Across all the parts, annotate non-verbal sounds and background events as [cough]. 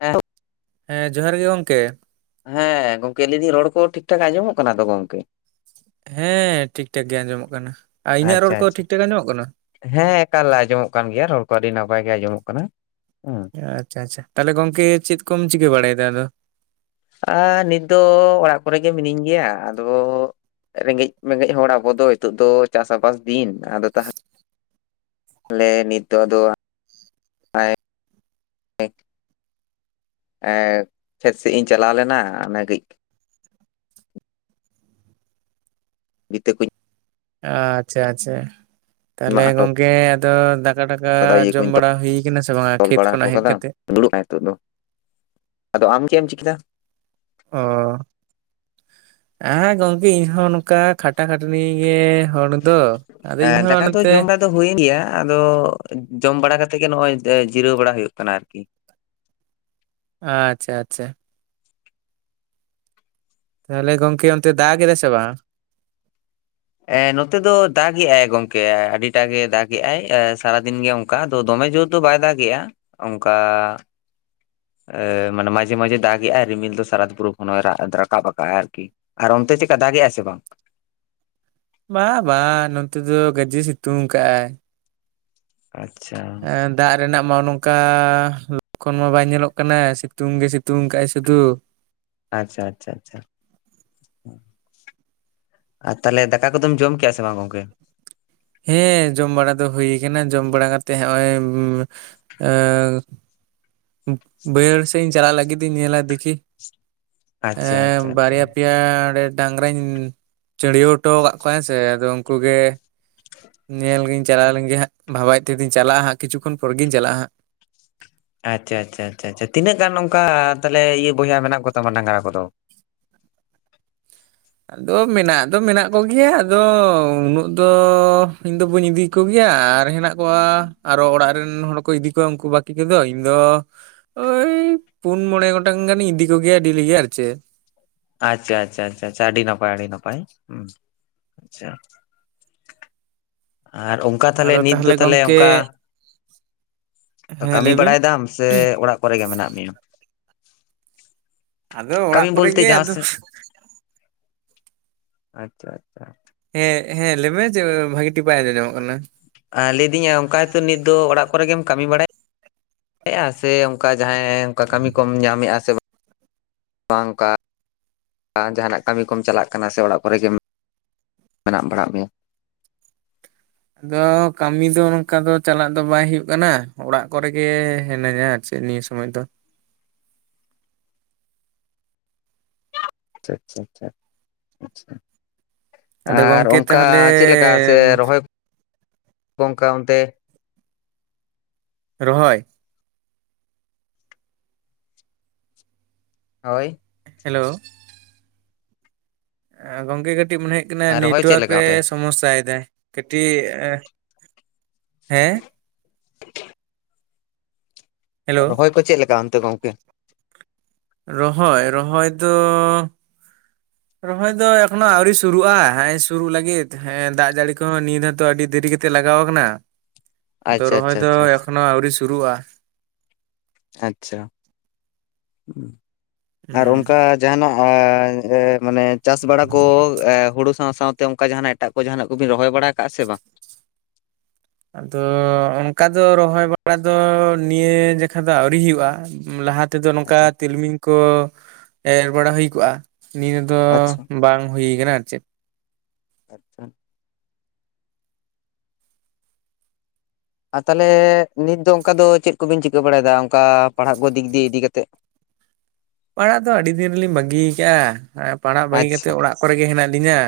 ᱦᱮᱸ ᱦᱮᱸ ᱡᱚᱦᱟᱨ ᱜᱮ ᱜᱚᱢᱠᱮ᱾ ᱦᱮᱸ ᱜᱚᱝᱠᱮ ᱞᱟᱹᱭ ᱫᱤᱧ ᱨᱚᱲ ᱠᱚ ᱴᱷᱤᱠ ᱴᱷᱟᱠ ᱟᱸᱡᱚᱢᱚᱜ ᱠᱟᱱᱟ ᱛᱚ ᱜᱚᱝᱠᱮ᱾ ᱦᱮᱸ ᱴᱷᱤᱠ ᱴᱷᱟᱠ ᱜᱮ ᱟᱸᱡᱚᱢᱚᱜ ᱠᱟᱱᱟ ᱟᱨ ᱤᱧᱟᱹᱜ ᱨᱚᱲ ᱟᱪᱪᱷᱟ ᱠᱚ ᱟᱪᱪᱷᱟ ᱴᱷᱤᱠ ᱴᱷᱟᱠ ᱟᱸᱡᱚᱢᱚᱜ ᱠᱟᱱᱟ᱾ ᱦᱮᱸ ᱮᱠᱟᱞ ᱟᱸᱡᱚᱢᱚᱜ ᱠᱟᱱ ᱜᱮᱭᱟ ᱨᱚᱲ ᱠᱚ ᱟᱹᱰᱤ ᱱᱟᱯᱟᱭ ᱜᱮ ᱟᱸᱡᱚᱢᱚᱜ ᱠᱟᱱᱟ ᱦᱩᱸ᱾ ᱟᱪᱪᱷᱟ ᱟᱪᱪᱷᱟ ᱛᱟᱦᱚᱞᱮ ᱜᱚᱝᱠᱮ ᱪᱮᱫ ᱠᱚᱢ ᱪᱤᱠᱟᱹ ᱵᱟᱲᱟᱭ ᱮᱫᱟ ᱟᱫᱚ᱾ ᱟᱨ ᱱᱤᱛ ᱫᱚ ᱚᱲᱟᱜ ᱠᱚᱨᱮᱜ ᱜᱮ ᱢᱤᱱᱟᱹᱧ ᱜᱮᱭᱟ ᱟᱫᱚ᱾ ᱨᱮᱸᱜᱮᱡ ᱢᱮᱸᱜᱮᱡ ᱦᱚᱲ ᱟᱵᱚ ᱫᱚ ᱱᱤᱛᱚᱜ ᱫᱚ ᱪᱟᱥ ᱟᱵᱟᱫ ᱫᱤᱱ ᱟᱫᱚ ᱛᱟᱦᱞᱮ᱾ ᱟᱞᱮ ᱱᱤᱛ ᱫᱚ ᱟᱫᱚ ᱟᱜ [unintelligible] ᱮ ᱠᱷᱮᱫ ᱥᱮᱫ ᱤᱧ ᱪᱟᱞᱟᱣ ᱞᱮᱱᱟ ᱚᱱᱮ ᱠᱟᱹᱡ᱾ ᱵᱷᱤᱛᱟᱹ ᱠᱩᱧ ᱟᱪᱪᱷᱟ ᱟᱪᱪᱷᱟ, ᱛᱟᱦᱚᱞᱮ ᱢᱟᱜ ᱦᱚᱴᱚ ᱜᱚᱢᱠᱮ ᱟᱫᱚ ᱠᱟ ᱰᱟᱠᱟ ᱠᱟᱫᱟ ᱤᱭᱟᱹ ᱡᱚᱢ ᱠᱩᱧ ᱵᱟᱲᱟ ᱦᱩᱭ ᱟᱠᱟᱱᱟ ᱥᱮ ᱵᱟᱝᱟ ᱠᱷᱮᱛ ᱠᱷᱚᱱᱟᱜ ᱦᱮᱡ ᱠᱟ ᱠᱟᱛᱮ? ᱫᱩᱲᱩᱵ ᱟᱭ ᱱᱤᱛᱳᱜ ᱫᱚ, ᱟᱫᱚ ᱟᱢ ᱪᱮᱫ ᱮᱢ ᱪᱤᱠᱟᱹᱭᱟ? ᱚᱻ ᱦᱮᱸ ᱜᱚᱢ ᱤᱧᱦᱚᱸ ᱱᱚᱝᱠᱟ ᱠᱷᱟᱴᱟ ᱠᱷᱟᱴᱟᱹᱱᱤ ᱜᱮ ᱦᱚᱲ ᱫᱚ, ᱟᱫᱚ ᱤᱧᱦᱚᱸ ᱱᱚᱛᱮ ᱦᱩᱭᱮ ᱜᱮᱭᱟ ᱟᱫᱚ ᱡᱚᱢ ᱵᱟᱲᱟ ᱠᱟᱛᱮ ᱜᱮ ᱱᱚᱜᱼᱚᱭ ᱡᱤᱨᱟᱹᱣ ᱵᱟᱲᱟ ᱦᱳᱭᱳᱜ ᱠᱟᱱᱟ ᱟᱨᱠᱤ᱾ ᱟᱪᱪᱷᱟ ᱟᱪᱪᱷᱟ, ᱛᱟᱦᱚᱞᱮ ᱜᱚᱢᱠᱮ ᱚᱱᱛᱮ ᱫᱟᱜᱽ ᱮᱫᱟ ᱥᱮ ᱵᱟᱝ? ᱮ ᱱᱚᱛᱮ ᱫᱚ ᱫᱟᱜ ᱮᱜ ᱟᱭ ᱜᱚᱢᱠᱮ, ᱟᱹᱰᱤᱴᱟ ᱜᱮ ᱫᱟᱜ ᱮᱜ ᱟᱭ ᱮ ᱥᱟᱨᱟᱫᱤᱱ ᱜᱮ ᱚᱝᱠᱟ ᱫᱚ ᱫᱚᱢᱮ ᱡᱳᱨ ᱫᱚ ᱵᱟᱭ ᱫᱟᱜ ᱮᱼᱟ ᱚᱝᱠᱟ ᱢᱟᱱᱮ ᱢᱟᱡᱷᱮ ᱢᱟᱡᱷᱮ ᱫᱟᱜ ᱮᱜ ᱟᱭ, ᱨᱤᱢᱤᱞ ᱫᱚ ᱥᱟᱨᱟ ᱫᱩᱵᱩᱨᱩ ᱜᱷᱚᱱᱚ ᱨᱟᱫ ᱨᱟᱠᱟᱵ ᱟᱠᱟᱫᱟᱜ ᱟᱭ ᱟᱨᱠᱤ᱾ ᱟᱨ ᱚᱱᱛᱮ ᱪᱮᱜᱠᱟ ᱫᱟᱜ ᱮ ᱟᱭ ᱥᱮ ᱵᱟᱝ? ᱵᱟᱸ ᱵᱟᱝ ᱱᱚᱛᱱᱮ ᱫᱚ ᱜᱟᱡᱮ ᱥᱤᱛᱩᱝ ᱠᱟᱜ-ᱟᱭ᱾ ᱟᱪᱪᱷᱟ, ᱫᱟᱜ ᱨᱮᱱᱟᱜ ᱢᱟ ᱱᱚᱝᱠᱟ ᱞᱚᱠᱠᱷᱚᱱ ᱢᱟ ᱵᱟᱭ ᱧᱮᱞᱚᱜ ᱠᱟᱱᱟ ᱥᱤᱛᱩᱝ ᱜᱮ ᱥᱤᱛᱩᱝ ᱠᱫᱼᱟᱭ ᱥᱩᱫᱷᱩ ᱾ ᱟᱪᱪᱷᱟ ᱟᱪᱪᱷᱟ ᱟᱪᱪᱷᱟ, ᱟᱨ ᱛᱟᱦᱚᱞᱮ ᱫᱟᱠᱟ ᱠᱚᱫᱚᱢ ᱡᱚᱢ ᱠᱮᱜᱼᱟ ᱥᱮ ᱵᱟᱝ ᱜᱚᱢᱠᱮ? ᱦᱮᱸ, ᱡᱚᱢ ᱵᱟᱲᱟ ᱫᱚ ᱦᱳᱭ ᱠᱟᱱᱟ ᱡᱚᱢ ᱵᱟᱲᱟ ᱠᱟᱛᱮᱜ ᱦᱚᱸᱜ-ᱚᱭ ᱮᱸᱻᱮᱸᱻ ᱵᱟᱹᱭᱦᱟᱹᱲ ᱥᱮᱫ ᱤᱧ ᱪᱟᱞᱟᱜ ᱞᱟᱹᱜᱤᱫ ᱤᱧ ᱧᱮᱞᱟ ᱫᱤᱠᱷᱤ᱾ ᱟᱪᱪᱷᱟ ᱮᱸ ᱟᱪᱪᱷᱟ ᱟᱪᱪᱷᱟ ᱵᱟᱨᱭᱟ ᱯᱮᱭᱟ ᱟᱲᱮ, ᱰᱟᱝᱨᱟᱧ ᱪᱟᱹᱲᱭᱟ. ᱣ ᱦᱚᱴᱚ ᱟᱠᱟᱫ ᱠᱚᱣᱟ ᱦᱮᱸ ᱥᱮ ᱟᱫᱚ ᱩᱱᱠᱩ ᱜᱮ ᱥᱮ ᱧᱮᱞ ᱜᱤᱧ ᱪᱟᱞᱟᱣ ᱞᱮᱱ ᱜᱮ ᱦᱟᱸᱜ, ᱵᱷᱟᱵᱟᱭ ᱛᱮᱫᱤᱧ ᱪᱟᱞᱟᱜᱼᱟ ᱦᱟᱸᱜ ᱠᱤᱪᱷᱩ ᱠᱷᱚᱱ ᱯᱚᱨᱜᱤᱧ ᱪᱟᱞᱟᱜᱼᱟ ᱦᱟᱸᱜ᱾ ᱟᱪᱪᱷᱟ ᱟᱪᱪᱷᱟ ᱟᱪᱪᱷᱟ, ᱛᱤᱱᱟᱹᱜ ᱜᱟᱱ ᱱᱝᱠᱟ ᱛᱟᱦᱚᱞᱮ ᱤᱭᱟᱹ ᱵᱚᱭᱦᱟ ᱢᱮᱱᱟᱜ ᱠᱚᱛᱟᱢᱟ ᱰᱟᱝᱨᱟ ᱠᱚ ᱫᱚ? ᱟᱫᱚ ᱢᱮᱱᱟᱜ ᱫᱚ ᱢᱮᱱᱟᱜ ᱠᱚ ᱜᱮᱭᱟ ᱟᱫᱚ ᱩᱱᱟᱹᱜ ᱫᱚ ᱤᱧᱫᱚ ᱵᱟᱹᱧ ᱤᱫᱤ ᱠᱚ ᱜᱮᱭᱟ ᱟᱨ ᱦᱮᱱᱟᱜ ᱠᱚᱣᱟ ᱟᱨᱚ ᱚᱲᱟᱜ ᱨᱮᱱ ᱦᱚᱲ ᱠᱚ ᱤᱫᱤ ᱠᱚᱣᱟ ᱩᱱᱠᱩ ᱵᱟᱹᱠᱤ ᱠᱚ ᱫᱚ ᱤᱧ ᱫᱚ ᱳᱭ ᱯᱩᱱ ᱢᱚᱬᱮ ᱜᱷᱚᱱᱴᱟᱝ ᱜᱟᱱᱤᱧ ᱤᱫᱤ ᱠᱚ ᱜᱮᱭᱟ ᱰᱮᱞᱤ ᱜᱮ ᱟᱨ ᱪᱮ ᱟᱪᱪᱷᱟ ᱟᱪᱪᱷᱟ ᱟᱪᱷᱟ, ᱟᱹᱰᱤ ᱱᱟᱯᱟᱭ ᱟᱹᱰᱤ ᱱᱟᱯᱟᱭ ᱟᱪᱪᱷᱟ ᱩᱸᱪᱷᱟ, ᱟᱨ ᱩᱢ ᱚᱝᱠᱟ ᱛᱟᱞᱦᱮ ᱟᱫᱚ ᱱᱤᱛ ᱫᱚ ᱛᱟᱦᱚᱞᱮ ᱜᱚᱝᱠᱮ ᱚᱝᱠᱟ ᱦᱮᱸ ᱠᱟᱹᱢᱤ ᱞᱟᱹᱭ ᱵᱤᱱ ᱵᱟᱲᱟᱭ ᱫᱟᱢ ᱥᱮ ᱚᱲᱟᱜ? ᱠᱚᱨᱮ ᱜᱮ ᱢᱮᱱᱟᱜ ᱢᱮᱭᱟ? ᱟᱫᱚ ᱠᱟᱹᱢᱤ ᱚᱲᱟᱜ ᱠᱚ ᱨᱮ ᱵᱚᱞᱛᱮ ᱜᱮ ᱡᱟᱦᱟᱸ ᱟᱫᱚ ᱾ ᱥᱮᱫ ᱟᱪᱪᱷᱟ ᱟᱪᱪᱷᱟ, ᱦᱮᱸ ᱦᱮᱸ ᱞᱟᱹᱭ ᱢᱮ ᱪᱮᱫ ᱵᱷᱟᱹᱜᱮ ᱴᱷᱤ ᱵᱟᱭ ᱟᱸᱡᱚᱡᱚᱢᱚᱜ ᱠᱟᱱᱟ ᱾ ᱟᱨ ᱞᱟᱹᱭᱮᱫᱤᱧᱟ ᱚᱝᱠᱟ ᱫᱚ ᱱᱤᱛ ᱫᱚ ᱚᱲᱟᱜ ᱠᱚᱨᱮᱢ ᱠᱟᱹᱢᱤ ᱵᱟᱲᱟᱭ ᱼᱟ ᱥᱮ ᱚᱝᱠᱟ ᱡᱟᱦᱟᱸᱭ ᱚᱝᱠᱟ ᱠᱟᱹᱢᱤ ᱠᱚᱢ ᱧᱟᱢᱮᱫᱼᱟ ᱥᱮ ᱵᱟᱝ? ᱚᱝᱠᱟ ᱡᱟᱦᱟᱱᱟᱜ ᱠᱟᱹᱢᱤ ᱠᱚᱢ ᱪᱟᱞᱟᱜ ᱠᱟᱱᱟ ᱥᱮ ᱚᱲᱟᱜ ᱠᱚ ᱨᱮ ᱜᱮᱢ ᱢᱮᱱᱟᱜ ᱵᱟᱲᱟᱜ ᱢᱮᱭᱟ? ᱟᱫᱚ ᱠᱟᱹᱢᱤ ᱫᱚ ᱱᱚᱝᱠᱟ ᱫᱚ ᱪᱟᱞᱟᱜ ᱫᱚ ᱵᱟᱭ ᱦᱳᱭᱳᱜ ᱠᱟᱱᱟ, ᱚᱲᱟᱜ ᱠᱚᱨᱮᱜ ᱜᱮ ᱦᱮᱱᱟᱹᱧᱟ ᱾ ᱪᱮᱜ ᱱᱤᱭᱟᱹ ᱥᱚᱢᱚᱭ ᱫᱚ? ᱟᱪᱪᱷᱟ ᱟᱪᱪᱷᱟ, ᱟᱫᱚ ᱟᱨ ᱜᱚᱝᱠᱮ ᱚᱝᱠᱟ ᱛᱟᱦᱚᱞᱮ ᱪᱮᱫ ᱞᱮᱠᱟ ᱥᱮ ᱨᱚᱦᱚᱭ ᱜᱚᱝᱠᱮ ᱚᱱᱛᱮ? ᱨᱚᱦᱚᱭ ᱦᱳᱭ ᱦᱮᱞᱳ ᱜᱚᱝᱠᱮ ᱠᱟᱹᱴᱤᱡ ᱢᱚᱱᱮ ᱦᱩᱭᱩᱜ ᱠᱟᱱᱟ ᱨᱚᱦᱚᱭ ᱪᱮᱫ ᱱᱮᱴᱚᱣᱟᱨᱠ ᱞᱮᱠᱟ ᱨᱮ ᱚᱱᱛᱮ ᱥᱚᱢᱚᱥᱟᱭᱮᱫᱟᱭ ᱠᱟᱹᱴᱤᱡ ᱦᱮᱸ [inaudible] ᱦᱮᱞᱳ ᱨᱚᱦᱚᱭ ᱠᱚ ᱪᱮᱫ ᱞᱮᱠᱟ ᱚᱱᱛᱮ ᱜᱚᱝᱠᱮ? ᱨᱚᱦᱚᱭ ᱨᱚᱦᱚᱭ ᱫᱚ [inaudible] ᱨᱚᱦᱚᱭ ᱫᱚ ᱮᱠᱷᱚᱱᱚ ᱟᱣᱨᱤ ᱥᱩᱨᱩᱜᱼᱟ ᱦᱮ ᱥᱩᱨᱩᱜ ᱞᱟᱹᱜᱤᱫᱸ ᱦᱮ ᱫᱟᱜ ᱡᱟᱹᱲᱤ ᱠᱚᱦᱚᱸ ᱱᱤᱭᱟ ᱫᱷᱟᱣ ᱦᱚᱛᱚ ᱟᱹᱰᱤ ᱫᱮᱨᱤ ᱠᱟᱛᱮ ᱛᱮ ᱞᱟᱜᱟᱣ ᱟᱠᱟᱱᱟ᱾ [inaudible] ᱟᱫᱚ ᱨᱚᱦᱚᱭ ᱟᱪᱪᱷᱟ ᱫᱚ ᱟᱪᱪᱷᱟ ᱟᱪᱪᱷᱟ ᱮᱠᱷᱚᱱᱳ ᱟᱹᱣᱨᱤ ᱥᱩᱨᱩᱜᱼᱟ᱾ ᱟᱪᱪᱷᱟ ᱟᱨ ᱦᱩᱸ ᱚᱱᱠᱟ ᱡᱟᱦᱟᱱᱟᱜ ᱢᱟᱱᱮ ᱪᱟᱥ ᱵᱟᱲᱟ ᱠᱚ ᱦᱳᱲᱳ ᱥᱟᱶ ᱥᱟᱶᱛᱮ ᱚᱱᱠᱟ ᱡᱟᱦᱟᱱᱟᱜ ᱮᱴᱟᱜ ᱠᱚ ᱡᱟᱦᱟᱱᱟᱜ ᱠᱚᱵᱤᱱ ᱨᱚᱦᱚᱭ ᱵᱟᱲᱟ ᱟᱠᱟᱜᱼᱟ ᱵᱟᱝ? ᱟᱫᱚ ᱚᱱᱠᱟ ᱫᱚ ᱨᱚᱦᱚᱭ ᱵᱟᱲᱟ ᱫᱚ ᱱᱤᱭᱟᱹ ᱡᱮᱠᱷᱟ ᱫᱚ ᱟᱹᱣᱨᱤ ᱦᱩᱭᱩᱜᱼᱟ᱾ ᱞᱟᱦᱟ ᱛᱮᱫᱚ ᱱᱚᱝᱠᱟ ᱟᱪᱪᱷᱟ ᱛᱤᱞᱢᱤᱧ ᱠᱚ ᱮᱨ ᱵᱟᱲᱟ ᱦᱩᱭ ᱠᱚᱜᱼᱟ ᱱᱤᱭᱟᱹ ᱫᱚ ᱵᱟᱝ ᱦᱩᱭ ᱟᱠᱟᱱᱟ ᱟᱨ ᱪᱮᱫ ᱟᱪᱪᱷᱟ ᱟᱨ ᱛᱟᱦᱚᱞᱮ ᱱᱤᱛ ᱫᱚ ᱚᱱᱠᱟ ᱫᱚ ᱪᱮᱫ ᱠᱚᱵᱤᱱ ᱪᱤᱠᱟᱹ ᱵᱟᱲᱟᱭᱮᱫᱟ ᱚᱱᱠᱟ ᱯᱟᱲᱦᱟᱜ ᱠᱚ ᱫᱤᱠ ᱫᱤᱭᱮ ᱤᱫᱤ ᱠᱟᱛᱮᱫ? ᱯᱟᱲᱦᱟᱜ ᱫᱚ ᱟᱹᱰᱤ ᱫᱤᱱ ᱨᱮᱞᱤᱧ ᱵᱟᱹᱜᱤ ᱠᱟᱜᱼᱟ ᱯᱟᱲᱟᱜ ᱵᱟᱹᱜᱤ ᱟᱪᱪᱷᱟ ᱠᱟᱛᱮᱫ ᱚᱲᱟᱜ ᱠᱚᱨᱮ ᱜᱮ ᱦᱮᱱᱟᱜ ᱞᱤᱧᱟ᱾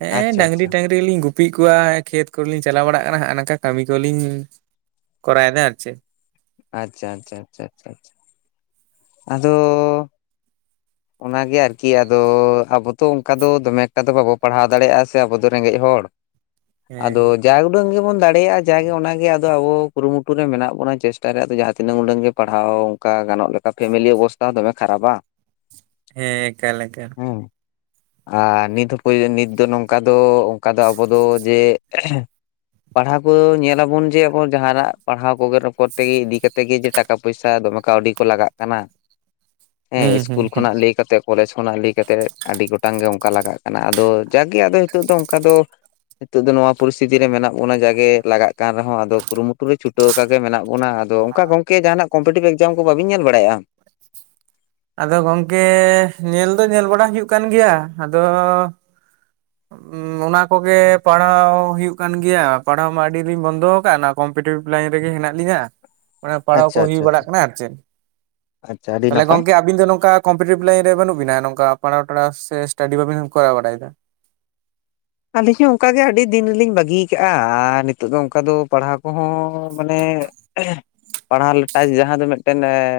ᱦᱮᱸ ᱟᱪᱪᱷᱟ ᱰᱟᱝᱨᱤ ᱟᱪᱪᱷᱟ ᱴᱟᱝᱨᱤ ᱞᱤᱧ ᱜᱩᱯᱤ ᱠᱚᱣᱟ ᱠᱷᱮᱛ ᱠᱚᱨᱮᱞᱤᱧ ᱪᱟᱞᱟᱣ ᱵᱟᱲᱟᱜ ᱠᱟᱱᱟ ᱦᱟᱜᱟ ᱱᱟᱝᱠᱟ ᱠᱟᱹᱢᱤ ᱠᱚᱞᱤᱧ ᱠᱚᱨᱟᱭ ᱫᱟ ᱟᱨᱪᱮ ᱟᱪᱪᱷᱟ ᱟᱪᱪᱷᱟ ᱟᱪᱪᱷᱟ ᱟᱪᱪᱷᱟ ᱟᱫᱚ ᱚᱱᱟᱜᱮ ᱟᱨᱠᱤ ᱟᱫᱚ ᱟᱵᱚ ᱛᱚ ᱚᱱᱠᱟ ᱫᱚ ᱫᱚᱢᱮ ᱮᱠᱴᱟ ᱫᱚ ᱵᱟᱵᱚ ᱯᱟᱲᱦᱟᱣ ᱫᱟᱲᱮᱭᱟᱜᱼᱟ ᱥᱮ ᱟᱵᱚ ᱫᱚ ᱨᱮᱸᱜᱮᱡ ᱦᱚᱲ ᱦᱮᱸ ᱟᱫᱚ ᱡᱟ ᱩᱰᱟᱹᱝ ᱜᱮᱵᱚᱱ ᱫᱟᱲᱮᱭᱟᱜᱼᱟ ᱡᱟᱜᱮ ᱚᱱᱟᱜᱮ ᱟᱫᱚ ᱟᱵᱚ ᱠᱩᱨᱩᱢᱩᱴᱩ ᱨᱮ ᱢᱮᱱᱟᱜ ᱵᱚᱱᱟ ᱪᱮᱥᱴᱟᱨᱮ ᱟᱫᱚ ᱡᱟᱦᱟᱸ ᱛᱤᱱᱟᱹᱜ ᱩᱰᱟᱹᱝ ᱜᱮ ᱯᱟᱲᱦᱟᱣ ᱚᱱᱠᱟ ᱜᱟᱱᱚᱜ ᱞᱮᱠᱟ ᱯᱷᱮᱢᱮᱞᱤ ᱚᱵᱚᱥᱛᱟ ᱦᱚᱸ ᱫᱚᱢᱮ ᱠᱷᱟᱨᱟᱯᱟ᱾ ᱦᱮᱸ ᱮᱠᱟᱞ ᱮᱠᱟᱞ ᱦᱩᱸ ᱟᱨ ᱱᱤᱛ ᱦᱚᱸᱯ ᱱᱤᱛ ᱫᱚ ᱱᱚᱝᱠᱟ ᱫᱚ ᱚᱱᱠᱟ ᱫᱚ ᱟᱵᱚ ᱫᱚ ᱡᱮ ᱯᱟᱲᱦᱟᱣ ᱠᱚ ᱧᱮᱞᱟᱵᱚᱱ ᱡᱮ ᱟᱵᱚ ᱡᱟᱦᱱᱟᱜ ᱯᱟᱲᱦᱟᱣ ᱠᱚ ᱨᱚᱲᱚᱛᱮ ᱤᱫᱤ ᱠᱟᱛᱮ ᱜᱮ ᱡᱮ ᱴᱟᱠ ᱴᱟᱠᱟ ᱯᱚᱭᱥᱟ ᱫᱚᱢᱮ ᱠᱟᱹᱣᱰᱤ ᱠᱚ ᱞᱟᱜᱟᱜ ᱠᱟᱱᱟ᱾ ᱦᱩᱸ ᱦᱩᱸ ᱦᱩᱸ ᱤᱫᱤ ᱠᱟᱛᱮᱜ ᱠᱚᱞᱮᱡᱽ ᱠᱷᱚᱱᱟᱜ ᱞᱟᱹᱭ ᱠᱟᱛᱮ ᱟᱹᱰᱤ ᱜᱚᱴᱟᱝ ᱜᱮ ᱚᱱᱠᱟ ᱞᱟᱜᱟᱜ ᱠᱟᱱᱟ ᱟᱫᱚ ᱡᱟᱜᱮ ᱟᱫᱚ ᱱᱤᱛᱚᱜ ᱫᱚ ᱚᱱᱠᱟ ᱫᱚ ᱱᱤᱛᱚᱜ ᱫᱚ ᱱᱚᱣᱟ ᱯᱚᱨᱤᱥᱛᱤᱛᱤ ᱨᱮ ᱢᱮᱱᱟᱜ ᱵᱚᱱᱟ ᱡᱟᱜᱮ ᱞᱟᱜᱟᱜ ᱠᱟᱱ ᱨᱮᱦᱚᱸ ᱟᱫᱚ ᱠᱩᱨᱩᱢᱩᱴᱩ ᱨᱮ ᱪᱷᱩᱴᱟᱹᱣ ᱟᱠᱟ ᱜᱮ ᱢᱮᱱᱟᱜ ᱵᱚᱱᱟ ᱟᱫᱚ ᱚᱱᱠᱟ ᱜᱚᱝᱠᱮ ᱡᱟᱦᱟᱱᱟᱜ ᱠᱚᱢᱯᱤᱴᱤᱵᱷ ᱮᱠᱡᱟᱢ ᱠᱚ ᱵᱟᱹᱵᱤᱱ ᱧᱮᱞ ᱵᱟᱲᱟᱭᱼᱟ ᱟᱫᱚ ᱜᱚᱝᱠᱮ ᱧᱮᱞ ᱫᱚ ᱧᱮᱞ ᱵᱟᱲᱟ ᱦᱩᱭᱩᱜ ᱠᱟᱱ ᱜᱮᱭᱟ ᱟᱫᱚ ᱚᱱᱟ ᱠᱚᱜᱮ ᱯᱟᱲᱦᱟᱣ ᱦᱩᱭᱩᱜ ᱠᱟᱱ ᱜᱮᱭᱟ ᱯᱟᱲᱦᱟᱣ ᱢᱟ ᱟᱹᱰᱤ ᱫᱤᱧ ᱵᱚᱱᱫᱚ ᱟᱠᱟᱫ ᱱᱟ ᱠᱚᱢᱯᱤᱴᱤᱵᱷ ᱞᱟᱭᱤᱱ ᱨᱮᱜᱤ ᱦᱮᱱᱟᱜ ᱞᱤᱧᱟᱹ᱾ ᱢᱟᱱᱮ ᱯᱟᱲᱦᱟᱣ ᱟᱪᱪᱷᱟ ᱠᱚ ᱦᱩᱭ ᱟᱪᱪᱷᱟ ᱟᱪᱪᱷᱟ ᱵᱟᱲᱟᱜ ᱠᱟᱱᱟ ᱟᱨ ᱪᱮᱫ ᱟᱪᱪᱷᱟ ᱟᱹᱰᱤ ᱛᱟᱦᱚᱞᱮ ᱱᱟᱯᱟᱭ᱾ ᱜᱚᱝᱠᱮ ᱟᱹᱵᱤᱱ ᱫᱚ ᱱᱚᱝᱠᱟ ᱠᱚᱢᱯᱤᱴᱤᱵᱷ ᱞᱟᱭᱤᱱ ᱨᱮ ᱵᱟᱹᱱᱩᱜ ᱵᱤᱱᱟ ᱱᱚᱝᱠᱟ ᱯᱟᱲᱟᱣ ᱴᱟᱲᱟᱣ ᱥᱮ ᱥᱴᱟᱰᱤ ᱵᱟᱵᱤᱱ ᱠᱚᱨᱟᱣ ᱵᱟᱲᱟᱭ ᱫᱟ ᱟᱹᱞᱤᱧ ᱦᱚᱸ ᱚᱱᱠᱟᱜᱮ ᱟᱹᱰᱤ ᱫᱤᱱ ᱨᱮᱞᱤᱧ ᱵᱟᱹᱜᱤᱭ ᱟᱠᱟᱜᱼᱟ ᱟᱨ ᱱᱤᱛᱚᱜ ᱫᱚ ᱚᱱᱠᱟ ᱫᱚ ᱯᱟᱲᱦᱟᱣ ᱠᱚᱦᱚᱸ ᱢᱟᱱᱮ ᱯᱟᱲᱦᱟᱣ ᱞᱮᱴᱟᱪ ᱡᱟᱦᱟᱸ ᱫᱚ ᱢᱤᱫᱴᱮᱱ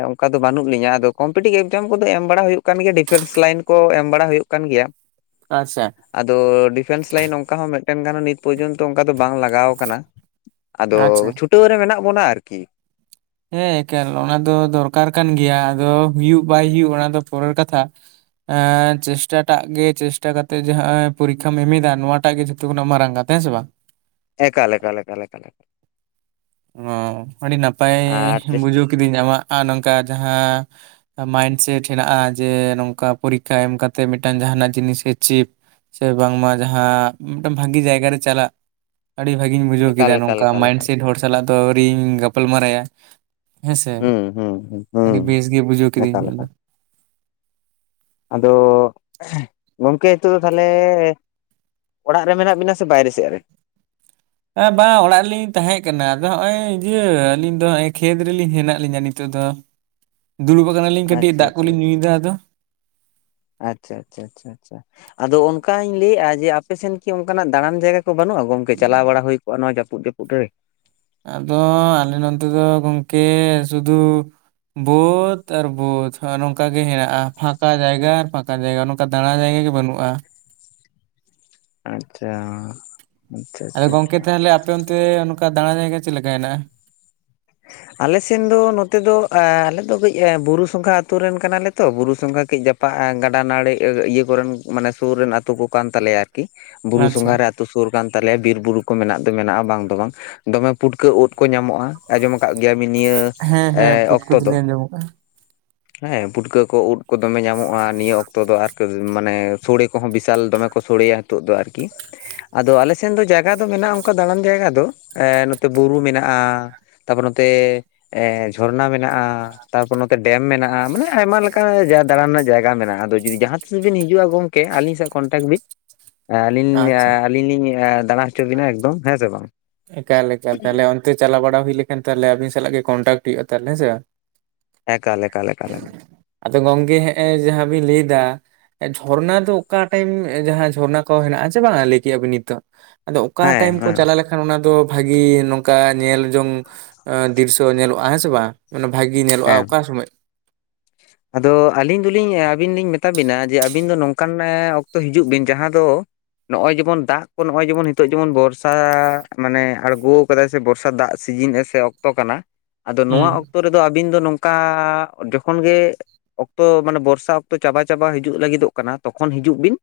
ᱚᱱᱠᱟ ᱫᱚ ᱵᱟᱹᱱᱩᱜ ᱞᱤᱧᱟ ᱟᱫᱚ ᱠᱚᱢᱯᱤᱴᱤᱵᱽ ᱮᱠᱡᱟᱢ ᱠᱚᱫᱚ ᱮᱢ ᱵᱟᱲᱟ ᱦᱩᱭᱩᱜ ᱠᱟᱱ ᱜᱮᱭᱟ ᱰᱤᱯᱷᱮᱱᱥ ᱞᱟᱭᱤᱱ ᱠᱚ ᱮᱢ ᱵᱟᱲᱟ ᱦᱩᱭᱩᱜ ᱠᱟᱱ ᱜᱮᱭᱟ᱾ ᱟᱪᱪᱷᱟ᱾ ᱟᱫᱚ ᱰᱤᱯᱷᱮᱱᱥ ᱞᱟᱭᱤᱱ ᱚᱱᱠᱟ ᱦᱚᱸ ᱢᱤᱫᱴᱮᱱ ᱜᱟᱱ ᱱᱤᱛ ᱯᱚᱨᱡᱚᱱᱛᱚ ᱚᱱᱠᱟ ᱫᱚ ᱵᱟᱝ ᱞᱟᱜᱟᱣ ᱠᱟᱱᱟ ᱾ ᱟᱫᱚ ᱟᱪᱪᱷᱟ ᱪᱷᱩᱴᱟᱹᱣ ᱨᱮ ᱢᱮᱱᱟᱜ ᱵᱚᱱᱟ ᱟᱨᱠᱤ ᱾ ᱦᱮᱸ ᱮᱠᱟᱞ, ᱚᱱᱟ ᱫᱚ ᱫᱚᱨᱠᱟᱨ ᱠᱟᱱ ᱜᱮᱭᱟ ᱟᱫᱚ ᱦᱩᱭᱩᱜ ᱵᱟᱭ ᱦᱩᱭᱩᱜ ᱚᱱᱟ ᱫᱚ ᱯᱚᱨᱮᱨ ᱠᱟᱛᱷᱟ ᱾ ᱮᱸ ᱪᱮᱥᱴᱟ ᱴᱟᱜ ᱜᱮ ᱪᱮᱥᱴᱟ ᱠᱟᱛᱮᱜ ᱡᱟᱦᱟᱸ ᱯᱚᱨᱤᱠᱠᱷᱟᱢ ᱮᱢ ᱮᱫᱟ ᱱᱚᱣᱟᱴᱟᱜ ᱜᱮ ᱡᱚᱛᱚ ᱠᱷᱚᱱᱟᱜ ᱢᱟᱨᱟᱝ ᱠᱟᱛᱷᱟ ᱦᱮᱸ ᱥᱮ ᱵᱟᱝ ᱾ ᱮᱠᱟᱞ ᱮᱠᱟᱞ ᱮᱠᱟᱞ ᱮᱠᱟᱞ ᱾ ᱚ ᱟᱹᱰᱤ ᱱᱟᱯᱟᱭ ᱟᱨ ᱛᱤᱥ ᱵᱩᱡᱷᱟᱹᱣ ᱠᱤᱫᱤᱧ ᱟᱢᱟᱜ ᱱᱚᱝᱠᱟ ᱡᱟᱦᱟᱸ ᱢᱟᱭᱤᱱᱰᱥᱮᱴ ᱦᱮᱱᱟᱜᱼᱟ ᱡᱮᱹ ᱱᱚᱝᱠᱟ ᱯᱚᱨᱤᱠᱠᱷᱟ ᱮᱢ ᱠᱟᱛᱮ ᱢᱤᱫᱴᱟᱱ ᱡᱟᱦᱟᱱᱟᱜ ᱡᱤᱱᱤᱥ ᱜᱮ ᱪᱤᱯ ᱥᱮ ᱵᱟᱝᱢᱟ ᱡᱟᱦᱟᱸ ᱢᱤᱫᱴᱟᱝ ᱵᱷᱟᱹᱜᱤ ᱡᱟᱭᱜᱟ ᱨᱮ ᱪᱟᱞᱟᱜ ᱟᱹᱰᱤ ᱵᱷᱟᱹᱜᱤᱧ ᱵᱩᱡᱷᱟᱹᱣ ᱮᱠᱟᱞ ᱠᱮᱫᱟ, ᱮᱠᱟᱞ ᱱᱚᱝᱠᱟ ᱮᱠᱟᱞ ᱢᱟᱭᱤᱱᱰ ᱮᱠᱟᱞ ᱥᱮᱴ ᱦᱚᱲ ᱥᱟᱞᱟᱜ ᱫᱚ ᱟᱹᱣᱨᱤᱧ ᱜᱟᱯᱟᱞᱢᱟᱨᱟᱣ ᱭᱟ᱾ ᱦᱮᱸᱥᱮ, ᱦᱩᱸ ᱦᱩᱸ ᱦᱩᱸ ᱟᱹᱰᱤ ᱵᱮᱥ ᱜᱮ ᱵᱩᱡᱷᱟᱹᱣ ᱠᱤᱫᱤᱧ ᱮᱠᱟᱞ ᱮᱠᱟᱞ ᱢᱮᱱᱫᱚᱵ ᱾ ᱟᱫᱚ ᱜᱚᱝᱠᱮ ᱱᱤᱛᱳᱜ ᱫᱚ ᱛᱟᱦᱚᱞᱮ ᱚᱲᱟᱜ ᱨᱮ ᱢᱮᱱᱟᱜ ᱵᱤᱱᱟ ᱥᱮ ᱵᱟᱭᱨᱮ ᱥᱮᱫ ᱨᱮ? ᱮ ᱵᱟᱝ ᱚᱲᱟᱜ ᱨᱮᱞᱤᱧ ᱛᱟᱦᱮᱸ ᱠᱟᱱᱟ ᱟᱫᱚ ᱦᱚᱸᱜᱼᱚᱭ ᱤᱭᱟᱹ ᱟᱹᱞᱤᱧ ᱫᱚ ᱦᱚᱸᱜᱼᱚᱭ ᱠᱷᱮᱛ ᱨᱮᱞᱤᱧ ᱦᱮᱱᱟᱜ ᱞᱤᱧᱟ ᱱᱤᱛᱚᱜ ᱫᱚ ᱾ [unintelligible] ᱫᱩᱲᱩᱵ ᱟᱠᱟ ᱱᱟᱞᱤᱧ ᱠᱟᱹᱴᱤᱡ ᱟᱪᱪᱷᱟ ᱫᱟᱜ ᱟᱪᱪᱷᱟ ᱠᱚᱞᱤᱧ ᱟᱪᱪᱷᱟ ᱧᱩᱭᱮᱫᱟ ᱟᱫᱚ ᱾ ᱟᱪᱪᱷᱟ ᱟᱪᱪᱷᱟ ᱟᱪᱪᱷᱟ᱾ ᱟᱪᱪᱷᱟ ᱟᱫᱚ ᱚᱱᱠᱟᱧ ᱞᱟᱹᱭᱮᱫᱼᱟ ᱡᱮᱹ ᱟᱯᱮ ᱥᱮᱱ ᱠᱤ ᱚᱱᱠᱟᱱᱟᱜ ᱫᱟᱸᱬᱟᱱ ᱡᱟᱭᱜᱟ ᱠᱚ ᱵᱟᱹᱱᱩᱜ ᱟ ᱜᱚᱝᱠᱮ ᱪᱟᱞᱟᱣ ᱵᱟᱲᱟ ᱦᱩᱭ ᱠᱚᱜᱼᱟ ᱡᱟᱹᱯᱩᱫ ᱡᱟᱹᱯᱩᱫ ᱨᱮ ᱾ ᱟᱫᱚ ᱟᱞᱮ ᱱᱚᱛᱮ ᱫᱚ ᱜᱚᱢᱠᱮ ᱥᱩᱫᱷᱩ ᱵᱟᱹᱫᱽ ᱟᱨ ᱵᱟᱹᱫᱽ ᱱᱚᱝᱠᱟ ᱜᱮ ᱦᱮᱱᱟᱜᱼᱟ ᱯᱷᱟᱸᱠᱟ ᱡᱟᱭᱜᱟ ᱟᱨ ᱯᱷᱟᱸᱠᱟ ᱡᱟᱭᱜᱟ ᱱᱚ ᱚᱱᱠᱟ ᱫᱟᱸᱬᱟ ᱡᱟᱭᱜᱟ ᱜᱮ ᱵᱟᱹᱱᱩᱜᱼᱟ ᱾ ᱟᱪᱪᱷᱟ ᱾ ᱟᱫᱚ ᱜᱚᱝᱠᱮ ᱛᱟᱦᱚᱞᱮ ᱟᱯᱮ ᱚᱱᱛᱮ ᱱᱚᱝᱠᱟ ᱫᱟᱬᱟ ᱡᱟᱭᱜᱟ ᱪᱮᱫ ᱞᱮᱠᱟ ᱦᱮᱸᱱᱟᱜᱼᱟ ᱾ ᱟᱞᱮ ᱥᱮᱱ ᱫᱚ ᱱᱚᱛᱮ ᱫᱚ ᱟᱞᱮ ᱫᱚ ᱠᱟᱹᱡ ᱵᱩᱨᱩ ᱥᱚᱸᱜᱷᱟ ᱟᱛᱩ ᱨᱮᱱ ᱠᱟᱱᱟᱞᱮ ᱛᱚ ᱵᱩᱨᱩ ᱥᱚᱸᱜᱷᱟ ᱠᱟᱹᱡ ᱡᱟ ᱯᱟᱜ ᱜᱟᱰᱟ ᱱᱟᱹᱲᱤ ᱤᱭᱟᱹ ᱠᱚᱨᱮᱱ ᱢᱟᱱᱮ ᱥᱩᱨ ᱨᱮᱱ ᱟᱹᱛᱩ ᱠᱚ ᱠᱟᱱ ᱛᱟᱞᱮᱭᱟ ᱟᱹᱨᱠᱤ ᱵᱩᱨᱩ ᱟᱪᱪᱷᱟ ᱥᱚᱸᱜᱷᱟ ᱨᱮ ᱥᱩᱨ ᱠᱟᱱ ᱛᱟᱞᱮᱭᱟ ᱵᱤᱨ ᱵᱩᱨᱩ ᱠᱚ ᱢᱮᱱᱟᱜ ᱫᱚ ᱢᱮᱱᱟᱜᱼᱟ ᱵᱟᱝ ᱫᱚ ᱵᱟᱝ ᱫᱚᱢᱮ ᱯᱩᱴᱠᱟᱹ ᱩᱫ ᱠᱚ ᱧᱟᱢᱚᱜᱼᱟ ᱾ ᱟᱸᱡᱚᱢ ᱟᱠᱟᱫ ᱜᱮᱭᱟ ᱵᱤᱱ ᱱᱤᱭᱟᱹ ᱦᱮᱸ ᱦᱮᱸ ᱯᱩᱴᱠᱟᱹ ᱚᱠᱛᱚ ᱫᱚ ᱫᱚᱞᱤᱧ ᱟᱸᱡᱚᱢ ᱟᱠᱟᱜᱼᱟ ᱾ ᱦᱮᱸ ᱯᱩᱴᱠᱟᱹ ᱠᱚ ᱩᱫ ᱠᱚ ᱫᱚᱢᱮ ᱧᱟᱢᱚᱜᱼᱟ ᱱᱤᱭᱟᱹ ᱚᱠᱛᱚ ᱫᱚ ᱟᱨ ᱢᱟᱱᱮ ᱥᱚᱲᱮ ᱠᱚᱦᱚᱸ ᱵᱤᱥᱟᱞ ᱫᱚᱢᱮ ᱠᱚ ᱥᱚᱲᱮᱭᱟ ᱱᱤᱛᱚᱜ ᱫᱚ ᱟᱨᱠᱤ ᱾ ᱟᱫᱚ ᱟᱞᱮ ᱥᱮᱱ ᱫᱚ ᱡᱟᱭᱜᱟ ᱫᱚ ᱢᱮᱱᱟᱜᱼᱟ ᱚᱱᱠᱟ ᱫᱟᱬᱟᱱ ᱡᱟᱭᱜᱟ ᱫᱚ ᱱᱚᱛᱮ ᱵᱩᱨᱩ ᱢᱮᱱᱟᱜᱼᱟ ᱾ ᱛᱟᱯᱚᱨ ᱱᱚᱛᱮ ᱮ ᱡᱷᱚᱨᱱᱟ ᱢᱮᱱᱟᱜᱼᱟ, ᱛᱟᱨᱯᱚᱨ ᱱᱚᱛᱮ ᱰᱮᱢ ᱢᱮᱱᱟᱜᱼᱟ, ᱢᱟᱱᱮ ᱟᱭᱢᱟ ᱞᱮᱠᱟ ᱚᱱᱠᱟ ᱫᱟᱸᱬᱟᱱ ᱨᱮᱱᱟᱜ ᱡᱟᱭᱜᱟ ᱢᱮᱱᱟᱜᱼᱟ ᱟᱫᱚ ᱡᱩᱫᱤ ᱡᱟᱦᱟᱸ ᱛᱤᱥ ᱵᱤᱱ ᱦᱤᱡᱩᱜᱼᱟ ᱜᱚᱢᱠᱮ ᱟᱹᱞᱤᱧ ᱥᱟᱸᱜ ᱠᱚᱱᱴᱟᱠᱴ ᱵᱤᱱ ᱾ ᱦᱮᱸ ᱟᱹᱞᱤᱧ ᱟᱪᱪᱷᱟ ᱟᱹᱞᱤᱧ ᱞᱤᱧ ᱫᱟᱬᱟ ᱦᱚᱪᱚ ᱵᱤᱱᱟ ᱮᱠᱫᱚᱢ ᱦᱮᱸ ᱥᱮ ᱵᱟᱝ᱾ ᱮᱠᱟᱞ ᱮᱠᱟᱞ ᱛᱟᱦᱚᱞᱮ ᱚᱱᱛᱮ ᱪᱟᱞᱟᱣ ᱵᱟᱲᱟ ᱦᱩᱭ ᱞᱮᱠᱷᱟᱱ ᱛᱟᱦᱚᱞᱮ ᱟᱵᱤᱱ ᱥᱟᱞᱟᱜ ᱜᱮ ᱠᱚᱱᱴᱟᱠᱴ ᱦᱩᱭᱩᱜᱼᱟ ᱛᱟᱦᱚᱞᱮ ᱦᱮᱸᱥᱮ ᱵᱟᱝ ᱾ ᱮᱠᱟᱞ ᱮᱠᱟᱞ ᱮᱠᱟᱞ ᱾ ᱟᱫᱚ ᱜᱚᱢᱠᱮ ᱡᱟᱦᱟᱸ ᱵᱤᱱ ᱞᱟᱹᱭᱫᱟ ᱡᱷᱚᱨᱱᱟ ᱫᱚ ᱚᱠᱟ ᱴᱟᱭᱤᱢ ᱡᱟᱦᱟᱸ ᱡᱷᱚᱨᱱᱟ ᱠᱚ ᱦᱮᱱᱟᱜᱼᱟ ᱥᱮ ᱵᱟᱝᱟ ᱞᱟᱹᱭ ᱠᱮᱫᱟ ᱵᱤᱱ ᱱᱤᱛᱚᱜ ᱾ ᱟᱫᱚ ᱚᱠᱟ ᱦᱮᱸ ᱴᱟᱭᱤᱢ ᱦᱮᱸ ᱠᱚ ᱦᱮᱸ ᱪᱟᱞᱟᱣ ᱞᱮᱠᱷᱟᱱ ᱚᱱᱟ ᱫᱚ ᱵᱷᱟᱹᱜᱤ ᱱᱚᱝᱠᱟ ᱧᱮᱞ ᱡᱚᱝ ᱫᱤᱨᱥᱚ ᱧᱮᱞᱚᱜᱼᱟ ᱦᱮᱸ ᱥᱮ ᱵᱟᱝ ᱾ ᱢᱟᱱᱮ ᱵᱷᱟᱹᱜᱤ ᱧᱮᱞᱚᱜᱼᱟ ᱚᱠᱟ ᱥᱚᱢᱚᱭ? ᱟᱫᱚ ᱟᱹᱞᱤᱧ ᱫᱚᱞᱤᱧ ᱟᱹᱵᱤᱱ ᱞᱤᱧ ᱢᱮᱛᱟ ᱵᱤᱱᱟ ᱡᱮ ᱟᱹᱵᱤᱱ ᱫᱚ ᱱᱚᱝᱠᱟᱱ ᱚᱠᱛᱚ ᱦᱤᱡᱩᱜ ᱵᱤᱱ ᱡᱟᱦᱟᱸ ᱫᱚ ᱱᱚᱸᱜᱼᱚᱭ ᱡᱮᱢᱚᱱ ᱫᱟᱜ ᱠᱚ ᱱᱚᱸᱜᱼᱚᱭ ᱡᱮᱢᱚᱱ ᱱᱤᱛᱚᱜ ᱡᱮᱢᱚᱱ ᱵᱚᱨᱥᱟ ᱢᱟᱱᱮ ᱟᱸᱬᱜᱳ ᱠᱟᱫᱟᱭ ᱥᱮ ᱵᱚᱨᱥᱟ ᱫᱟᱜ ᱥᱤᱡᱤᱱ ᱮ ᱥᱮ ᱚᱠᱛᱚ ᱠᱟᱱᱟ, ᱟᱫᱚ ᱦᱩᱸ ᱱᱚᱣᱟ ᱚᱠᱛᱚ ᱨᱮᱫᱚ ᱟᱹᱵᱤᱱ ᱫᱚ ᱱᱚᱝᱠᱟ ᱡᱚᱠᱷᱚᱱ ᱜᱮ ᱚᱠᱛᱚ ᱢᱟᱱᱮ ᱵᱚᱨᱥᱟ ᱚᱠᱛᱚ ᱪᱟᱵᱟ ᱪᱟᱵᱟ ᱦᱤᱡᱩᱜ ᱞᱟᱹᱜᱤᱫᱚᱜ ᱠᱟᱱᱟ ᱛᱚᱠᱷᱚᱱ ᱦᱤᱡᱩᱜ ᱵᱤᱱ,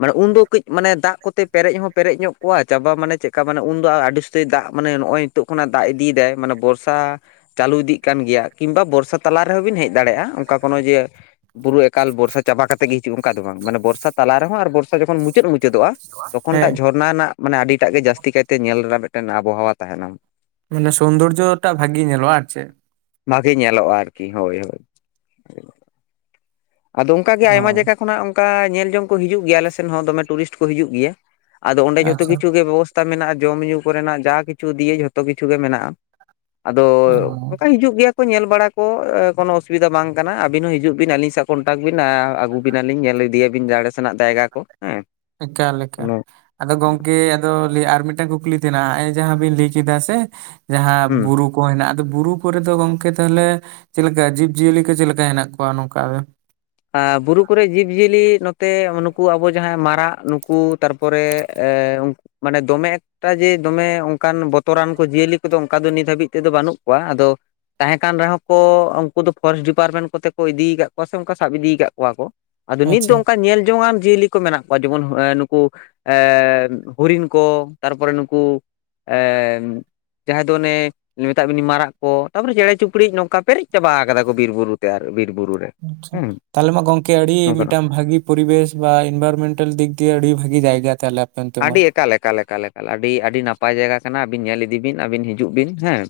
ᱢᱟᱱᱮ ᱩᱱᱫᱚ ᱠᱟᱹᱡ ᱢᱟᱱᱮ ᱫᱟᱜ ᱠᱚᱛᱮ ᱯᱮᱨᱮᱡ ᱦᱚᱸ ᱯᱮᱨᱮᱡ ᱧᱚᱜ ᱠᱚᱜ-ᱟ ᱪᱟᱵᱟ ᱢᱟᱱᱮ ᱪᱮᱫᱠᱟ ᱢᱟᱱᱮ ᱩᱱᱫᱚ ᱟᱹᱰᱤ ᱥᱮ ᱫᱟᱜ ᱢᱟᱱᱮ ᱱᱚᱸᱜᱼᱚᱭ ᱱᱤᱛᱚᱜ ᱤᱫᱤᱭᱫᱟᱭ ᱢᱟᱱᱮ ᱵᱚᱨᱥᱟ ᱪᱟᱹᱞᱩ ᱤᱫᱤᱜ ᱠᱟᱱ ᱜᱮᱭᱟ ᱠᱤᱱᱵᱟ ᱵᱚᱨᱥᱟ ᱛᱟᱞᱟ ᱨᱮᱦᱚᱸ ᱵᱤᱱ ᱦᱮᱡ ᱫᱟᱲᱮᱭᱟᱜᱼᱟ ᱚᱱᱠᱟ ᱠᱳᱱᱳ ᱡᱮ ᱵᱩᱨᱩ ᱮᱠᱟᱞ ᱵᱚᱨᱥᱟ ᱪᱟᱵᱟ ᱠᱟᱛᱮᱜ ᱜᱮ ᱦᱤᱡᱩᱜ ᱚᱱᱠᱟ ᱫᱚ ᱵᱟᱝ ᱢᱟᱱᱮ ᱵᱚᱨᱥᱟ ᱛᱟᱞᱟ ᱨᱮᱦᱚᱸ ᱟᱨ ᱵᱚᱨᱥᱟ ᱡᱚᱠᱷᱚᱱ ᱢᱩᱪᱟᱹᱫ ᱢᱩᱪᱟᱹᱫᱚᱜᱼᱟ ᱛᱚᱠᱷᱚᱱᱴᱟᱜ ᱦᱮᱸ ᱡᱷᱚᱨᱱᱟ ᱨᱮᱱᱟᱜ ᱢᱟᱱᱮ ᱟᱹᱰᱤᱴᱟᱜ ᱜᱮ ᱡᱟᱹᱥᱛᱤ ᱠᱟᱭᱛᱮ ᱧᱮᱞ ᱨᱮᱱᱟᱜ ᱢᱤᱫᱴᱮᱱ ᱟᱵᱚᱦᱟᱣᱟ ᱛᱟᱦᱮᱸᱱᱟ᱾ ᱢᱟᱱᱮ ᱥᱳᱱᱫᱚᱨᱡᱚ ᱴᱟ ᱵᱷᱟᱜᱤ ᱧᱮᱞᱚᱜᱼᱟ ᱟᱨ ᱪᱮᱜ? ᱵᱷᱟᱜᱮ ᱧᱮᱞᱚᱜᱼᱟ ᱟᱨᱠᱤ ᱦᱳᱭ ᱦᱳᱭ᱾ ᱟᱫᱚ ᱚᱱᱠᱟᱜᱮ ᱟᱭᱢᱟ ᱦᱳᱭ ᱡᱟᱭᱜᱟ ᱠᱷᱚᱱᱟᱜ ᱚᱱᱠᱟ ᱧᱮᱞ ᱡᱚᱝ ᱠᱚ ᱦᱤᱡᱩᱜ ᱜᱮᱭᱟ ᱟᱞᱮ ᱥᱮᱱ ᱦᱚᱸ ᱫᱚᱢᱮ ᱴᱩᱨᱤᱥᱴ ᱠᱚ ᱦᱤᱡᱩᱜ ᱜᱮᱭᱟ᱾ ᱟᱫᱚ ᱚᱸᱰᱮ ᱡᱷᱚᱛᱚ ᱟᱪᱪᱷᱟ ᱠᱤᱪᱷᱩ ᱜᱮ ᱵᱮᱵᱚᱥᱛᱟ ᱢᱮᱱᱟᱜᱼᱟ ᱡᱚᱢᱼᱧᱩ ᱠᱚᱨᱮᱱᱟᱜ ᱡᱟ ᱠᱤᱪᱷᱩ ᱫᱤᱭᱮ ᱡᱷᱚᱛᱚ ᱠᱤᱪᱷᱩ ᱜᱮ ᱢᱮᱱᱟᱜᱼᱟ᱾ ᱟᱫᱚ ᱚ ᱚᱱᱠᱟ ᱦᱤᱡᱩᱜ ᱜᱮᱭᱟ ᱠᱚ ᱧᱮᱞ ᱵᱟᱲᱟ ᱠᱚ ᱠᱳᱱᱳ ᱚᱥᱩᱵᱤᱫᱟ ᱵᱟᱝ ᱠᱟᱱᱟ ᱟᱹᱵᱤᱱ ᱦᱚᱸ ᱦᱤᱡᱩᱜ ᱵᱤᱱ ᱟᱹᱞᱤᱧ ᱥᱟᱣ ᱠᱚᱱᱴᱟᱠ ᱵᱤᱱ ᱟᱹᱜᱩ ᱵᱤᱱᱟᱞᱤᱧ ᱧᱮᱞ ᱤᱫᱤᱭᱟᱵᱤᱱ ᱡᱟᱲᱮ ᱥᱮᱱᱟᱜ ᱡᱟᱭᱜᱟ ᱠᱚ ᱦᱮᱸ᱾ ᱮᱠᱟᱞ ᱮᱠᱟᱞ᱾ ᱠᱳᱱᱳ ᱟᱫᱚ ᱜᱚᱝᱠᱮ ᱟᱫᱚ ᱞᱟᱹᱭ ᱟᱨ ᱢᱤᱫᱴᱟᱝ ᱠᱩᱠᱞᱤ ᱛᱮᱱᱟ ᱟᱜ ᱮ ᱡᱟᱦᱟᱸ ᱵᱤᱱ ᱞᱟᱹᱭ ᱠᱮᱫᱟ ᱥᱮ ᱡᱟᱦᱟᱸ ᱦᱩᱸ ᱵᱩᱨᱩ ᱠᱚ ᱦᱮᱸᱱᱟᱜ, ᱟᱫᱚ ᱵᱩᱨᱩ ᱠᱚᱨᱮ ᱫᱚ ᱜᱚᱝᱠᱮ ᱛᱟᱦᱚᱞᱮ ᱪᱮᱫ ᱞᱮᱠᱟ ᱡᱤᱵ ᱡᱤᱭᱟᱹᱞᱤ ᱠᱚ ᱪᱮᱫ ᱞᱮᱠᱟ ᱦᱮᱸᱱᱟᱜ ᱠᱚᱣᱟ ᱱᱚᱝᱠᱟ? ᱟ ᱵᱩᱨᱩ ᱠᱚᱨᱮᱜ ᱡᱤᱵᱽᱼᱡᱤᱭᱟᱹᱞᱤ ᱱᱚᱛᱮ ᱱᱩᱠᱩ ᱟᱵᱚ ᱡᱟᱦᱟᱸᱭ ᱢᱟᱨᱟᱜ ᱱᱩᱠᱩ ᱛᱟᱨᱯᱚᱨᱮ ᱮᱸ ᱢᱟᱱᱮ ᱫᱚᱢᱮ ᱮᱠ ᱮᱴᱟᱜ ᱡᱮ ᱫᱚᱢᱮ ᱚᱱᱠᱟᱱ ᱵᱚᱛᱚᱨᱟᱱ ᱠᱚ ᱡᱤᱭᱟᱹᱞᱤ ᱠᱚᱫᱚ ᱚᱱᱠᱟ ᱫᱚ ᱱᱤᱛ ᱦᱟᱹᱵᱤᱡ ᱛᱮᱫᱚ ᱵᱟᱹᱱᱩᱜ ᱠᱚᱣᱟ ᱟᱫᱚ ᱛᱟᱦᱮᱸ ᱠᱟᱱ ᱨᱮᱦᱚᱸ ᱠᱚ ᱩᱱᱠᱩ ᱫᱚ ᱯᱷᱚᱨᱮᱥᱴ ᱰᱤᱯᱟᱨᱴᱢᱮᱱᱴ ᱠᱚᱛᱮ ᱠᱚ ᱤᱫᱤ ᱠᱟᱫ ᱠᱚᱣᱟ ᱥᱮ ᱚᱱᱠᱟ ᱥᱟᱵ ᱤᱫᱤ ᱠᱟᱫ ᱠᱚᱣᱟ ᱠᱚ ᱟᱫᱚ ᱱᱤᱛ ᱫᱚ ᱟᱪᱪᱷᱟ ᱚᱱᱠᱟ ᱧᱮᱞ ᱡᱚᱝ ᱟᱱ ᱡᱤᱭᱟᱹᱞᱤ ᱠᱚ ᱢᱮᱱᱟᱜ ᱠᱚᱣᱟ ᱡᱮᱢᱚᱱ ᱮ ᱱᱩᱠᱩ ᱮᱸᱻ ᱦᱚᱨᱤᱱ ᱠᱚ ᱛᱟᱨᱯᱚᱨᱮ ᱱᱩᱠᱩ ᱮᱻ ᱡᱟᱦᱟᱸᱭ ᱫᱚ ᱚᱱᱮ ᱢᱮᱛᱟᱜ ᱵᱤᱱᱤ ᱢᱟᱨᱟᱜ ᱠᱚ, ᱛᱟᱨᱯᱚᱨᱮ ᱪᱮᱬᱮ, ᱪᱩᱯᱲᱤ ᱱᱚᱝᱠᱟ ᱯᱮᱨᱮᱡ ᱪᱟᱵᱟ ᱠᱟᱫᱟ ᱠᱚ ᱵᱤᱨ ᱵᱩᱨᱩ ᱛᱮ ᱟᱨ ᱵᱤᱨ ᱵᱩᱨᱩ ᱨᱮ᱾ ᱟᱪᱪᱷᱟ ᱦᱩᱸ ᱛᱟᱦᱚᱞᱮ ᱢᱟ ᱜᱚᱝᱠᱮ ᱟᱹᱰᱤ ᱱᱚᱝᱠᱟᱱᱟᱜ ᱢᱤᱫᱴᱟᱝ ᱵᱷᱟᱹᱜᱤ ᱯᱚᱨᱤᱵᱮᱥ ᱵᱟ ᱤᱱᱵᱷᱟᱭᱨᱚᱢᱮᱱᱴᱟᱞ ᱫᱤᱠ ᱫᱤᱭᱮ ᱟᱹᱰᱤ ᱵᱷᱟᱜᱤ ᱡᱟᱭᱜᱟ ᱛᱟᱦᱞᱮ᱾ ᱟᱹᱰᱤ ᱮᱠᱟᱞ ᱮᱠᱟᱞ ᱮᱠᱟᱞ ᱮᱠᱟᱞ ᱟᱹᱰᱤ ᱟᱹᱰᱤ ᱱᱟᱯᱟᱭ ᱡᱟᱭᱜᱟ ᱠᱟᱱᱟ ᱟᱹᱵᱤᱱ ᱧᱮᱞ ᱤᱫᱤ ᱵᱤᱱ ᱟᱹᱵᱤᱱ ᱦᱤᱡᱩᱜ ᱵᱤᱱ ᱦᱮᱸ᱾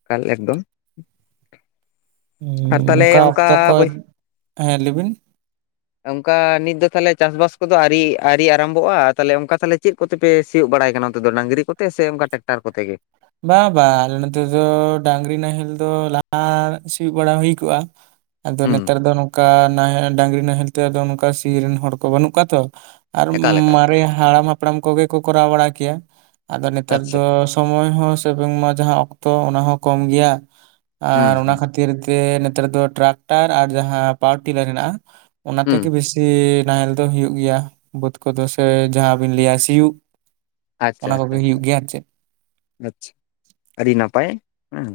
ᱮᱠᱟᱞ ᱮᱠᱫᱚᱢ᱾ ᱟᱨ ᱩᱸ ᱛᱟᱦᱚᱞᱮ ᱚᱱᱠᱟ ᱚᱠᱛᱚ ᱠᱚ, ᱵᱟᱹᱭ ᱦᱮᱸ ᱞᱟᱹᱭ ᱵᱤᱱ᱾ ᱚᱱᱠᱟ ᱱᱤᱛ ᱫᱚ ᱛᱟᱦᱞᱮ ᱪᱟᱥ-ᱵᱟᱥ ᱠᱚᱫᱚ ᱟᱣᱨᱤ ᱟᱣᱨᱤ ᱟ ᱨᱟᱢᱵᱚᱜᱼᱟ ᱛᱟᱦᱚᱞᱮ ᱚᱱᱠᱟ ᱛᱟᱦᱚᱞᱮ ᱪᱮᱫ ᱠᱚᱛᱮᱯᱮ ᱥᱤᱭᱳᱜ ᱵᱟᱲᱟᱭ ᱠᱟᱱᱟ ᱚᱱᱛᱮ ᱫᱚ ᱰᱟᱝᱨᱤ ᱠᱚᱛᱮ ᱥᱮ ᱚᱱᱠᱟ ᱴᱮᱠᱴᱟᱨ ᱠᱚᱛᱮ ᱜᱮ? ᱵᱟᱝ ᱵᱟᱝ ᱟᱞᱮ ᱱᱚᱛᱮ ᱫᱚ ᱰᱟᱝᱨᱤ ᱱᱟᱦᱮᱞ ᱫᱚ ᱞᱟᱦᱟ ᱥᱤᱭᱩᱜ ᱵᱟᱲᱟ ᱦᱩᱭ ᱠᱚᱜᱼᱟ᱾ ᱟᱫᱚ ᱦᱩᱸ ᱱᱮᱛᱟᱨ ᱫᱚ ᱱᱚᱝᱠᱟ ᱱᱟᱦᱮᱞ ᱰᱟᱝᱨᱤ ᱱᱟᱦᱮᱞ ᱛᱮ ᱟᱫᱚ ᱱᱚᱝᱠᱟ ᱥᱤ ᱨᱮᱱ ᱦᱚᱲ ᱠᱚ ᱵᱟᱹᱱᱩᱜ ᱠᱚᱣᱟ ᱛᱚ, ᱟᱨ ᱮᱠᱟᱞ ᱮᱠᱟᱞ ᱢᱟᱨᱮ ᱦᱟᱲᱟᱢ ᱦᱟᱯᱲᱟᱢ ᱠᱚᱜᱮ ᱠᱚ ᱠᱚᱨᱟᱣ ᱵᱟᱲᱟ ᱠᱮᱭᱟ ᱟᱫᱚ ᱱᱮᱛᱟᱨ ᱫᱚ ᱟᱪᱪᱷᱟ ᱥᱚᱢᱚᱭ ᱦᱚᱸ ᱥᱮ ᱵᱟᱝᱢᱟ ᱡᱟᱦᱟᱸ ᱚᱠᱛᱚ ᱚᱱᱟ ᱦᱚᱸ ᱠᱚᱢ ᱜᱮᱭᱟ, ᱟᱨ ᱦᱩᱸ ᱚᱱᱟ ᱦᱩᱸ ᱠᱷᱟᱹ ᱠᱷᱟᱹᱛᱤᱨ ᱛᱮ ᱱᱮᱛᱟᱨ ᱫᱚ ᱴᱨᱟᱠᱴᱟᱨ ᱟᱨ ᱡᱟᱦᱟᱸ ᱯᱟᱣᱟᱨ ᱴᱤᱞᱟᱨ ᱦᱮᱱᱟᱜᱼᱟ, ᱚᱱᱟ ᱦᱩᱸ ᱛᱮᱜᱮ ᱵᱮᱥᱤ ᱡᱮ ᱱᱟᱦᱮᱞ ᱫᱚ ᱦᱩᱭᱩᱜ ᱜᱮᱭᱟ ᱵᱟᱹᱫᱽ ᱠᱚᱫᱚ ᱥᱮ ᱡᱟᱦᱟᱸ ᱵᱤᱱ ᱞᱟᱹᱭᱟ ᱥᱤᱭᱩᱜ ᱚᱱᱟ ᱠᱚᱜᱮ ᱦᱩᱭᱩᱜ ᱜᱮᱭᱟ ᱟᱨ ᱪᱮᱫ᱾ ᱟᱪᱷᱟ ᱟᱹᱰᱤ ᱱᱟᱯᱟᱭ ᱦᱮᱸ᱾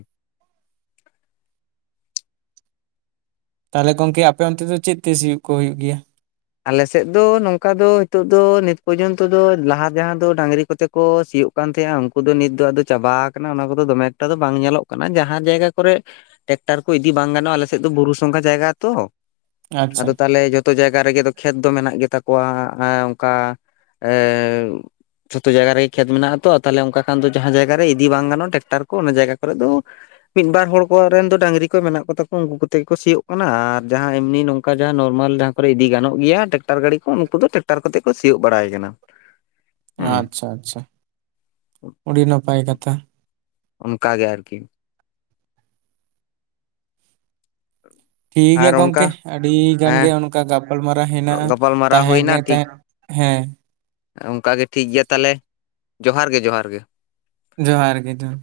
ᱛᱟᱦᱚᱞᱮ ᱜᱚᱝᱠᱮ ᱟᱯᱮ ᱚᱱᱛᱮ ᱫᱚ ᱪᱮᱫ ᱛᱮ ᱥᱤᱭᱩᱜ ᱠᱚ ᱦᱩᱭᱩᱜ ᱜᱮᱭᱟ? ᱟᱞᱮ ᱥᱮᱫ ᱫᱚ ᱱᱚᱝᱠᱟ ᱫᱚ ᱱᱤᱛᱚᱜ ᱫᱚ ᱱᱤᱛ ᱯᱚᱨᱡᱚᱱᱛᱚ ᱫᱚ ᱞᱟᱦᱟ ᱡᱟᱦᱟᱸ ᱫᱚ ᱰᱟᱹᱝᱨᱤ ᱠᱚᱛᱮ ᱠᱚ ᱥᱤᱭᱳᱜ ᱠᱟᱱ ᱛᱟᱦᱮᱸᱜ-ᱟ ᱩᱱᱠᱩ ᱫᱚ ᱱᱤᱛ ᱫᱚ ᱟᱫᱚ ᱪᱟᱵᱟ ᱟᱠᱟᱱᱟ ᱚᱱᱟ ᱠᱚᱫᱚ ᱫᱚᱢᱮ ᱮᱠᱴᱟ ᱫᱚ ᱵᱟᱝ ᱧᱮᱞᱚᱜ ᱠᱟᱱᱟ ᱡᱟᱦᱟᱸ ᱡᱟᱭᱜᱟ ᱠᱚᱨᱮ ᱴᱮᱠᱴᱟᱨ ᱠᱚ ᱤᱫᱤ ᱵᱟᱝ ᱜᱟᱱᱚᱜᱼᱟ ᱟᱞᱮᱥᱮᱫ ᱫᱚ ᱵᱩᱨᱩ ᱥᱚᱝᱜᱷᱟ ᱡᱟᱭᱜᱟ ᱛᱚ, ᱟᱪᱪᱷᱟ ᱟᱫᱚ ᱛᱟᱦᱚᱞᱮ ᱡᱚᱛᱚ ᱡᱟᱭᱜᱟ ᱨᱮᱜᱮ ᱫᱚ ᱠᱷᱮᱛ ᱫᱚ ᱢᱮᱱᱟᱜ ᱜᱮᱛᱟ ᱠᱚᱣᱟ ᱚᱱᱠᱟ ᱮᱸᱻ ᱡᱷᱚᱛᱚ ᱡᱟᱭᱜᱟ ᱨᱮ ᱠᱷᱮᱛ ᱢᱮᱱᱟᱜ-ᱟ ᱛᱚ, ᱛᱟᱦᱞᱮ ᱚᱱᱠᱟ ᱠᱷᱟᱱ ᱫᱚ ᱡᱟᱦᱟᱸ ᱡᱟᱭᱜᱟ ᱨᱮ ᱤᱫᱤ ᱵᱟᱝ ᱜᱟᱱᱼᱟ ᱴᱮᱠᱴᱟᱨ ᱠᱚ ᱚᱱᱟ ᱡᱟᱭᱜᱟ ᱠᱚᱨᱮ ᱫᱚ ᱢᱤᱫ ᱵᱟᱨ ᱦᱚᱲ ᱠᱚᱣᱟᱜ ᱨᱮᱱ ᱫᱚ ᱰᱟᱝᱨᱤ ᱠᱚ ᱢᱮᱱᱟᱜ ᱠᱚᱛᱟ ᱠᱚ ᱩᱱᱠᱩ ᱠᱚᱛᱮ ᱜᱮᱠᱚ ᱥᱤᱭᱳᱜ ᱠᱟᱱᱟ ᱟᱨ ᱡᱟᱦᱟᱸ ᱮᱢᱱᱤ ᱱᱚᱝᱠᱟ ᱡᱟᱦᱟᱸ ᱱᱚᱨᱢᱟᱞ ᱡᱟᱦᱟᱸ᱾ ᱠᱚᱨᱮ ᱤᱫᱤ ᱜᱟᱱᱚᱜ ᱜᱮᱭᱟ ᱴᱮᱠᱴᱟᱨ ᱜᱟᱹᱰᱤ ᱠᱚ ᱩᱱᱠᱩ ᱫᱚ ᱴᱮᱠᱴᱟᱨ ᱠᱚᱛᱮ ᱠᱚ ᱥᱤᱭᱩᱜ ᱵᱟᱲᱟᱭ ᱠᱟᱱᱟ᱾ ᱦᱩᱸ ᱟᱪᱪᱷᱟ ᱟᱪᱪᱷᱟ ᱚᱰᱤ ᱱᱟᱯᱟᱭ ᱠᱟᱛᱷᱟ᱾ ᱚᱱᱠᱟ ᱜᱮ ᱟᱨᱠᱤ᱾ ᱴᱷᱤᱠ ᱜᱮᱭᱟ ᱟᱨ ᱚᱱᱠᱟ ᱜᱚᱢᱠᱮ, ᱟᱹᱰᱤ ᱜᱟᱱ ᱜᱮ ᱦᱮᱸ ᱚᱱᱠᱟ ᱜᱟᱯᱟᱞᱢᱟᱨᱟᱣ ᱦᱮᱱᱟᱜᱼᱟ, ᱜᱟᱯᱟᱞᱢᱟᱨᱟᱣ ᱛᱟᱦᱮᱸ ᱜᱮ ᱛᱟᱦᱮᱸ᱾ ᱦᱮᱸ, ᱚᱱᱠᱟᱜᱮ ᱴᱷᱤᱠ ᱜᱮᱭᱟ ᱛᱟᱦᱚᱞᱮ ᱡᱚᱦᱟᱨ ᱜᱮ ᱡᱚᱦᱟᱨ ᱜᱮ᱾ ᱡᱚᱦᱟᱨ ᱜᱮ ᱡᱚᱦᱟᱨ᱾